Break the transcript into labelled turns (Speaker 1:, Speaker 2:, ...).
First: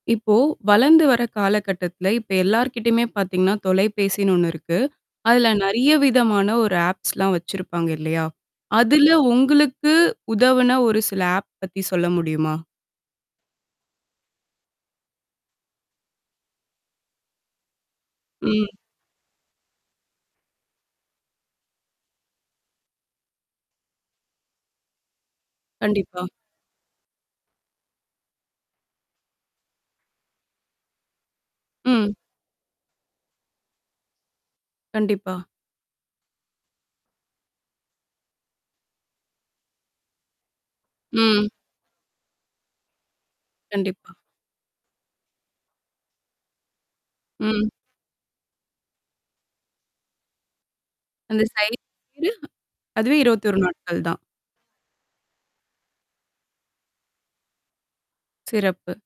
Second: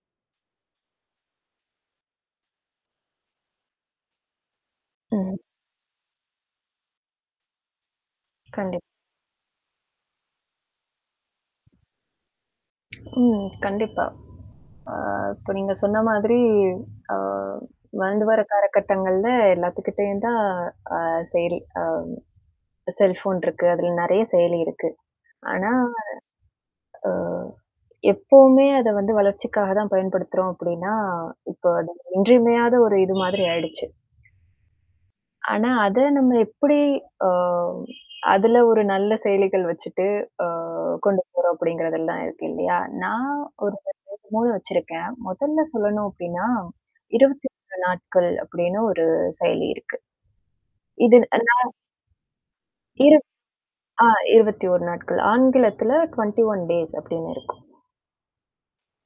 Speaker 1: இப்போ, வளர்ந்து வர்ற காலகட்டத்துல இப்ப எல்லார்கிட்டயுமே பாத்தீங்கன்னா, தொலைபேசின்னு ஒண்ணு இருக்கு.
Speaker 2: ஓ.
Speaker 1: அதுல நெறைய விதமான ஒரு ஆப்ஸ்லாம் வச்சிருப்பாங்க. இல்லையா?
Speaker 2: கண்டிப்
Speaker 1: அதுல உங்களுக்கு உதவுன ஒரு சில ஆப் பத்தி சொல்ல முடியுமா?
Speaker 2: ஓ. கண்டிப்பா. அ இப்ப, நீங்க சொன்ன மாதிரி அ வளந்து வர்ற
Speaker 1: ம்.
Speaker 2: காலகட்டங்கள்ல எல்லாத்துக்கிட்டயும் தான் அ செயலி, அ செல்ஃபோன் இருக்கு. அதுல நெறைய செயலி இருக்கு. ஆனா,
Speaker 1: கண்டிப்பா.
Speaker 2: ஆ. எப்பவுமே அத வந்து வளர்ச்சிக்காக தான் பயன்படுத்துறோம் அப்படின்னா, இப்ப அது
Speaker 1: ம்.
Speaker 2: இன்றியமையாத ஒரு இது மாதிரி ஆயிடுச்சு.
Speaker 1: கண்டிப்பா.
Speaker 2: ஆனா, அத நம்ம எப்படி, ஆ அதுல ஒரு நல்ல செயலிகள் வச்சுட்டு அ கொண்டு
Speaker 1: ம்.
Speaker 2: போறோம் அப்படிங்கிறதெல்லாம் இருக்கு, இல்லையா? நான் ஒரு
Speaker 1: கண்டிப்பா.
Speaker 2: [unintelligible] வச்சிருக்கேன். மொதல்ல சொல்லணும் அப்டின்னா, இருவத்தி
Speaker 1: ம்.
Speaker 2: ஒரு நாட்கள் அப்படின்னு ஒரு செயலி இருக்கு. இது
Speaker 1: அந்த
Speaker 2: [unintelligible]
Speaker 1: சையலி பேரு?
Speaker 2: இரு
Speaker 1: அதுவே, 21 நாட்கள்
Speaker 2: ஆ
Speaker 1: தான்.
Speaker 2: 21 நாட்கள் ஆங்கிலத்துல 21 டேஸ் அப்டின்னு இருக்கும்.
Speaker 1: சிறப்பு.